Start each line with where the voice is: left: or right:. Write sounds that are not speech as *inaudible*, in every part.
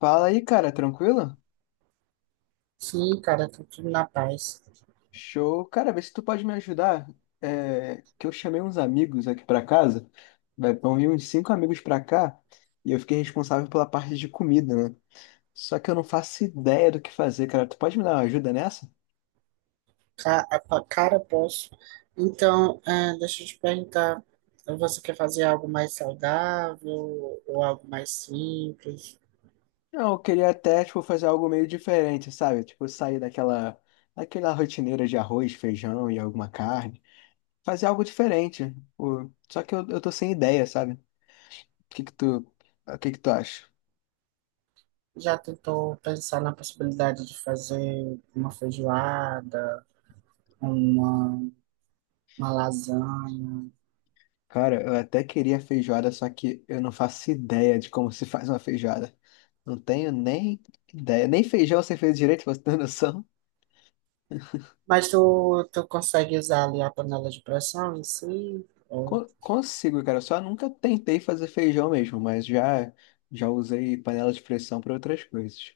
left: Fala aí, cara, tranquilo?
right: Sim, cara, tá tudo na paz.
left: Show. Cara, vê se tu pode me ajudar. É, que eu chamei uns amigos aqui pra casa. Vai vão vir uns cinco amigos pra cá e eu fiquei responsável pela parte de comida, né? Só que eu não faço ideia do que fazer, cara. Tu pode me dar uma ajuda nessa?
right: Cara, posso. Então, deixa eu te perguntar, você quer fazer algo mais saudável ou algo mais simples?
left: Não, eu queria até, tipo, fazer algo meio diferente, sabe? Tipo, sair daquela rotineira de arroz, feijão e alguma carne. Fazer algo diferente. Pô, só que eu tô sem ideia, sabe? Que que tu, o que que tu acha?
right: Já tentou pensar na possibilidade de fazer uma feijoada, uma, uma lasanha?
left: Cara, eu até queria feijoada, só que eu não faço ideia de como se faz uma feijoada. Não tenho nem ideia. Nem feijão você fez direito, pra você ter *laughs* noção.
right: Mas tu consegue usar ali a panela de pressão em si? Ou...
left: Consigo, cara. Eu só nunca tentei fazer feijão mesmo, mas já usei panela de pressão para outras coisas.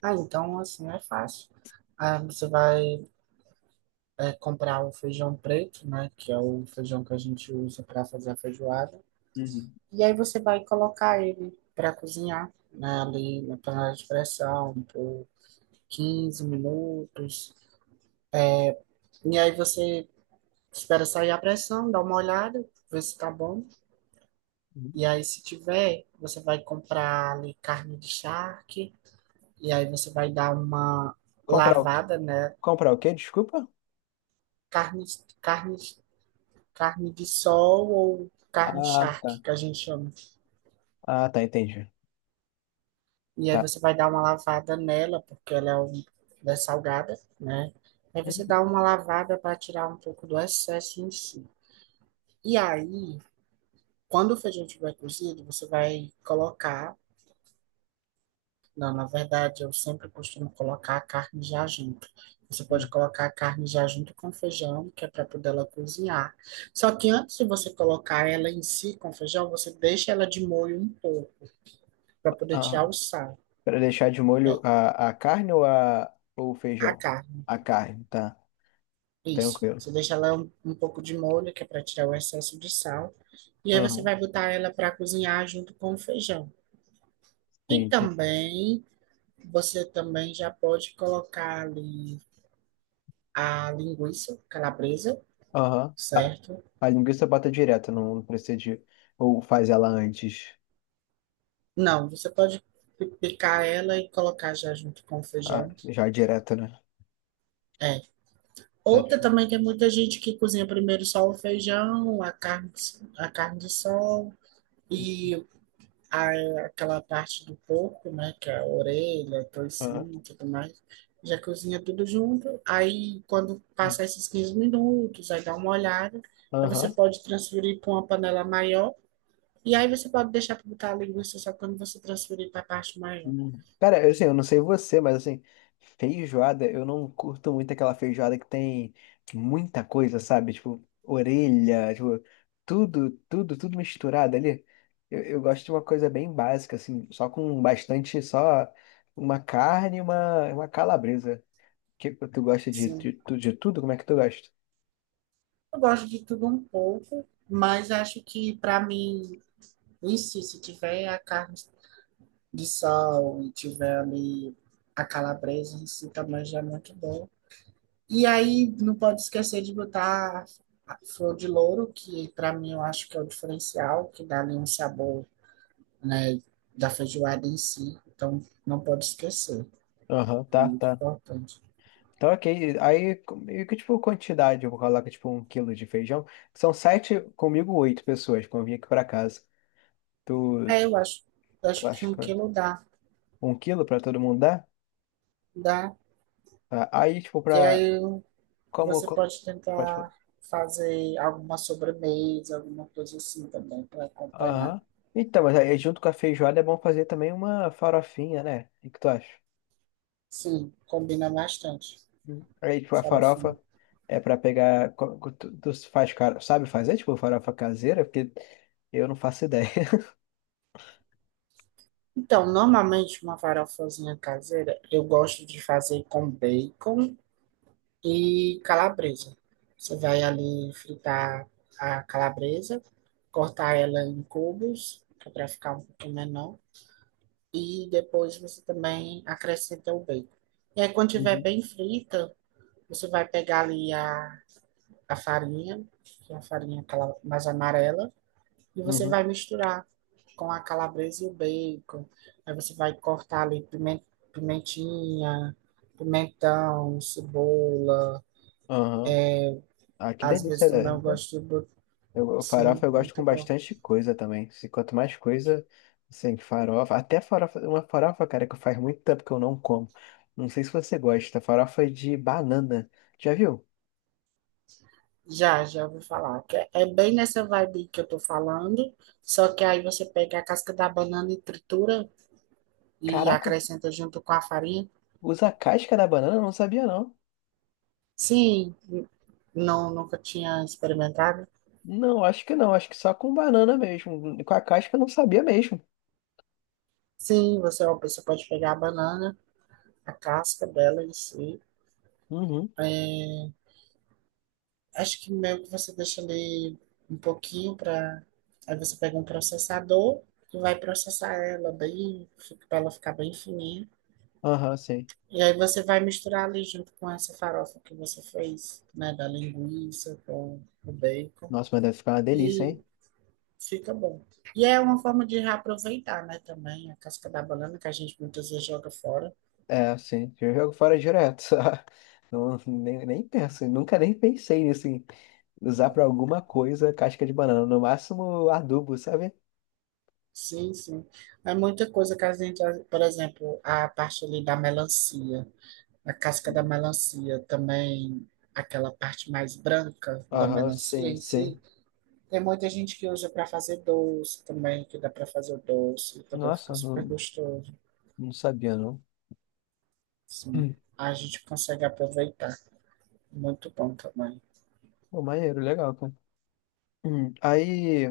right: Ah, então, assim, é fácil. Ah, você vai comprar o feijão preto, né? Que é o feijão que a gente usa para fazer a feijoada.
left: Uhum.
right: E aí você vai colocar ele para cozinhar, né? Ali na panela de pressão por 15 minutos. E aí você espera sair a pressão, dá uma olhada, ver se tá bom.
left: Uhum.
right: E aí se tiver, você vai comprar ali carne de charque. E aí você vai dar uma
left: Comprar o quê?
right: lavada, né?
left: Comprar o quê? Desculpa?
right: Carne, carne, carne de sol ou carne
left: Ah,
right: charque,
left: tá.
right: que a gente chama.
left: Ah, tá, entendi.
right: E aí
left: Tá.
right: você vai dar uma lavada nela, porque ela é salgada, né? Aí
left: Hum,
right: você dá uma lavada para tirar um pouco do excesso em si. E aí, quando o feijão estiver cozido, você vai colocar. Não, na verdade, eu sempre costumo colocar a carne já junto. Você pode
left: hum.
right: colocar a carne já junto com o feijão, que é para poder ela cozinhar. Só que antes de você colocar ela em si com o feijão, você deixa ela de molho um pouco, para poder tirar
left: Ah,
right: o sal.
left: para deixar de molho a carne ou, ou o
right: A
left: feijão?
right: carne.
left: A carne, tá.
right: Isso.
left: Tranquilo.
right: Você deixa ela um pouco de molho, que é para tirar o excesso de sal. E aí você
left: Uhum.
right: vai botar ela para cozinhar junto com o feijão.
left: Sim,
right: E
left: entendi.
right: também, você também já pode colocar ali a linguiça calabresa,
left: Aham. A,
right: certo?
left: a linguiça bota direto, não precisa de. Ou faz ela antes.
right: Não, você pode picar ela e colocar já junto com o
left: Ah,
right: feijão.
left: já direto, né?
right: É.
left: Tá.
right: Outra também tem muita gente que cozinha primeiro só o feijão, a carne de sol e aí, aquela parte do corpo, né, que é a orelha,
left: Aham.
right: toicinho e tudo mais, já cozinha tudo junto. Aí, quando passar esses 15 minutos, aí dá uma olhada. Aí você
left: Aham.
right: pode transferir para uma panela maior. E aí você pode deixar para botar a linguiça só quando você transferir para a parte maior.
left: Hum. Cara, eu, assim, eu não sei você, mas assim, feijoada, eu não curto muito aquela feijoada que tem muita coisa, sabe? Tipo, orelha, tipo, tudo, tudo, tudo misturado ali. Eu gosto de uma coisa bem básica, assim, só com bastante, só uma carne e uma calabresa. Que tu gosta de,
right: Sim.
left: de, tu- de tudo? Como é que tu gosta?
right: Eu gosto de tudo um pouco, mas acho que para mim, em si, se tiver a carne de sol e tiver ali a calabresa em si, também já é muito bom. E aí não pode esquecer de botar a flor de louro, que para mim eu acho que é o diferencial, que dá ali um sabor, né, da feijoada em si. Então não pode esquecer,
left: Aham,
right: é
left: tá,
right: muito
left: tá.
right: importante.
left: Então, ok. Aí, e que tipo quantidade? Eu vou colocar tipo 1 quilo de feijão. São sete, comigo oito pessoas, quando eu vim aqui pra casa. Tu,
right: É, eu acho, eu
left: tu
right: acho que
left: acha
right: um
left: que
right: quilo dá,
left: 1 quilo pra todo mundo dá?
right: dá.
left: Tá. Aí, tipo,
right: E
left: pra.
right: aí
left: Como.
right: você pode
left: Pode falar.
right: tentar fazer alguma sobremesa, alguma coisa assim também para acompanhar.
left: Aham. Então, mas aí junto com a feijoada é bom fazer também uma farofinha, né? O que que tu acha?
right: Sim, combina bastante
left: Aí,
right: a
left: tipo, a
right: farofinha.
left: farofa é pra pegar. Tu faz, cara, sabe fazer, tipo, farofa caseira? Porque eu não faço ideia. *laughs*
right: Então, normalmente uma farofazinha caseira eu gosto de fazer com bacon e calabresa. Você vai ali fritar a calabresa, cortar ela em cubos, que é para ficar um pouquinho menor, e depois você também acrescenta o bacon. E aí, quando tiver
left: Uhum,
right: bem frita, você vai pegar ali a farinha, que é a farinha aquela mais amarela, e você
left: uhum.
right: vai misturar com a calabresa e o bacon. Aí você vai cortar ali pimentinha, pimentão, cebola.
left: Aham.
right: É,
left: Ah, que
right: às vezes
left: delícia,
right: também
left: né?
right: eu gosto de... Sim,
left: Farofa eu gosto com
right: muito bom.
left: bastante coisa também. Se, quanto mais coisa, assim, farofa. Até farofa, uma farofa, cara, que faz muito tempo que eu não como. Não sei se você gosta. Farofa de banana. Já viu?
right: Já, já vou falar. Que é bem nessa vibe que eu tô falando, só que aí você pega a casca da banana e tritura e
left: Caraca,
right: acrescenta junto com a farinha.
left: usa a casca da banana? Eu não sabia, não.
right: Sim, não, nunca tinha experimentado.
left: Não, acho que não. Acho que só com banana mesmo. Com a casca eu não sabia mesmo.
right: Sim, você pode pegar a banana, a casca dela em si.
left: Uhum.
right: Acho que meio que você deixa ali um pouquinho para. Aí você pega um processador e vai processar ela bem, para ela ficar bem fininha.
left: Aham, sim.
right: E aí você vai misturar ali junto com essa farofa que você fez, né, da linguiça com o bacon
left: Nossa, mas deve ficar uma delícia,
right: e
left: hein?
right: fica bom. E é uma forma de reaproveitar, né, também a casca da banana que a gente muitas vezes joga fora.
left: É, sim. Eu jogo fora direto. *laughs* Não, nem penso, nunca nem pensei nisso, em usar pra alguma coisa casca de banana. No máximo adubo, sabe?
right: Sim, sim. É muita coisa que a gente, por exemplo, a parte ali da melancia. A casca da
left: Uhum.
right: melancia também, aquela parte mais branca da
left: Aham,
right: melancia
left: sim,
right: em
left: sim.
right: si, tem muita gente que usa para fazer doce também, que dá para fazer o doce, também fica
left: Nossa,
right: super
left: não,
right: gostoso.
left: não sabia, não.
right: Sim,
left: Hum.
right: a gente consegue aproveitar. Muito bom também.
left: Pô, maneiro, legal, cara. Hum. Aí,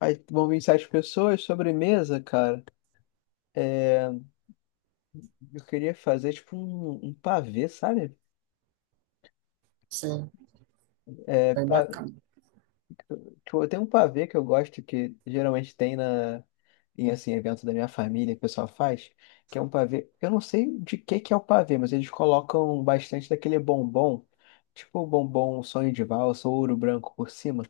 left: aí vão vir sete pessoas, sobremesa, cara. É, eu queria fazer tipo um pavê, sabe?
right: Sim,
left: É,
right: bem bacana.
left: tipo, tem um pavê que eu gosto que geralmente tem na em assim evento da minha família que o pessoal faz, que é um pavê. Eu não sei de que é o pavê, mas eles colocam bastante daquele bombom, tipo o bombom sonho de valsa ou ouro branco por cima.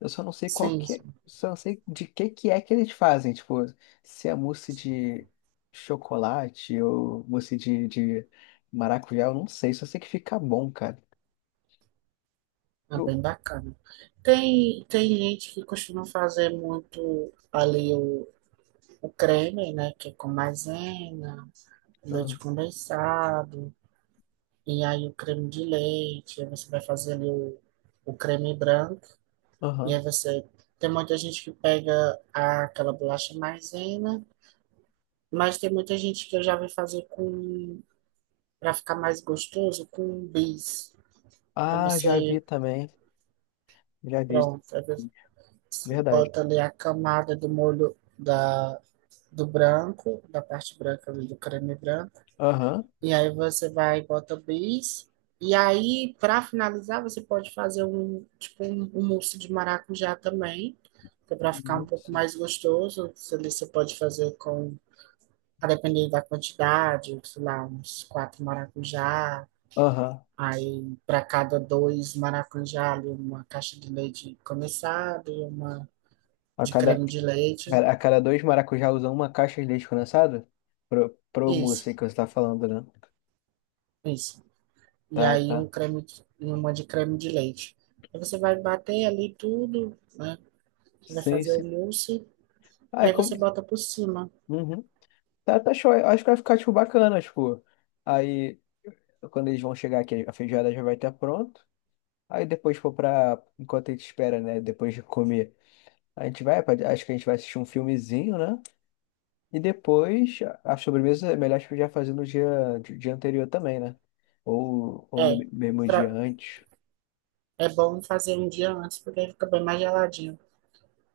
left: Eu só não sei qual
right: Sim,
left: que é,
right: sim,
left: só não sei de que é que eles fazem, tipo, se é mousse de chocolate ou mousse de maracujá, eu não sei, só sei que fica bom, cara.
right: é
left: Eu-
right: bem bacana. Tem gente que costuma fazer muito ali o creme, né, que é com maisena, leite
left: Aham.
right: condensado. E aí o creme de leite, aí você vai fazer ali o creme branco, e
left: Aham.
right: aí você. Tem muita gente que pega aquela bolacha maisena, mas tem muita gente que eu já vi fazer com, para ficar mais gostoso, com bis. Aí
left: Ah, já vi
right: você,
left: também. Já visto.
right: pronto, aí você
left: Verdade.
right: bota ali a camada do molho da, do branco, da parte branca ali do creme branco.
left: Aham.
right: E aí você vai e bota o bis. E aí, para finalizar, você pode fazer um, tipo, um, mousse de maracujá também, que é para ficar um pouco
left: Nossa.
right: mais gostoso. Você pode fazer com, a depender da quantidade, sei lá, uns quatro maracujá.
left: Aham.
right: Aí, para cada dois maracujá, ali, uma caixa de leite condensado e uma
left: A
right: de
left: cada,
right: creme de leite.
left: a cada dois maracujá usa uma caixa de leite condensado? Pro mousse
right: Isso,
left: aí que você tá falando, né?
right: isso. E
left: Tá,
right: aí,
left: tá.
right: e uma de creme de leite. Aí você vai bater ali tudo, né? Vai
left: Sim,
right: fazer o
left: sim.
right: mousse,
left: Ah, é
right: aí
left: como...
right: você bota por cima.
left: Uhum. Tá, tá show. Eu acho que vai ficar, tipo, bacana, tipo... Aí, quando eles vão chegar aqui, a feijoada já vai estar pronto. Aí depois for pra... Enquanto a gente espera, né? Depois de comer. A gente vai... pra- Acho que a gente vai assistir um filmezinho, né? E depois, a sobremesa é melhor tipo, já fazer no dia, anterior também, né? Ou
right: É,
left: no mesmo dia
right: pra-
left: antes.
right: é bom fazer um dia antes, porque aí fica bem mais geladinho,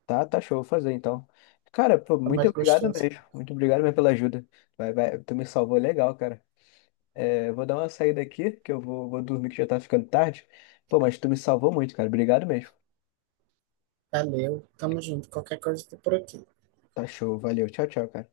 left: Tá, tá show, vou fazer então. Cara, pô,
right: fica
left: muito
right: mais
left: obrigado
right: gostoso.
left: mesmo. Muito obrigado mesmo pela ajuda. Vai, vai, tu me salvou legal, cara. É, vou dar uma saída aqui, que eu vou, dormir que já tá ficando tarde. Pô, mas tu me salvou muito, cara. Obrigado mesmo.
right: Valeu, tamo junto. Qualquer coisa, tô por aqui.
left: Tá show, valeu. Tchau, tchau, cara.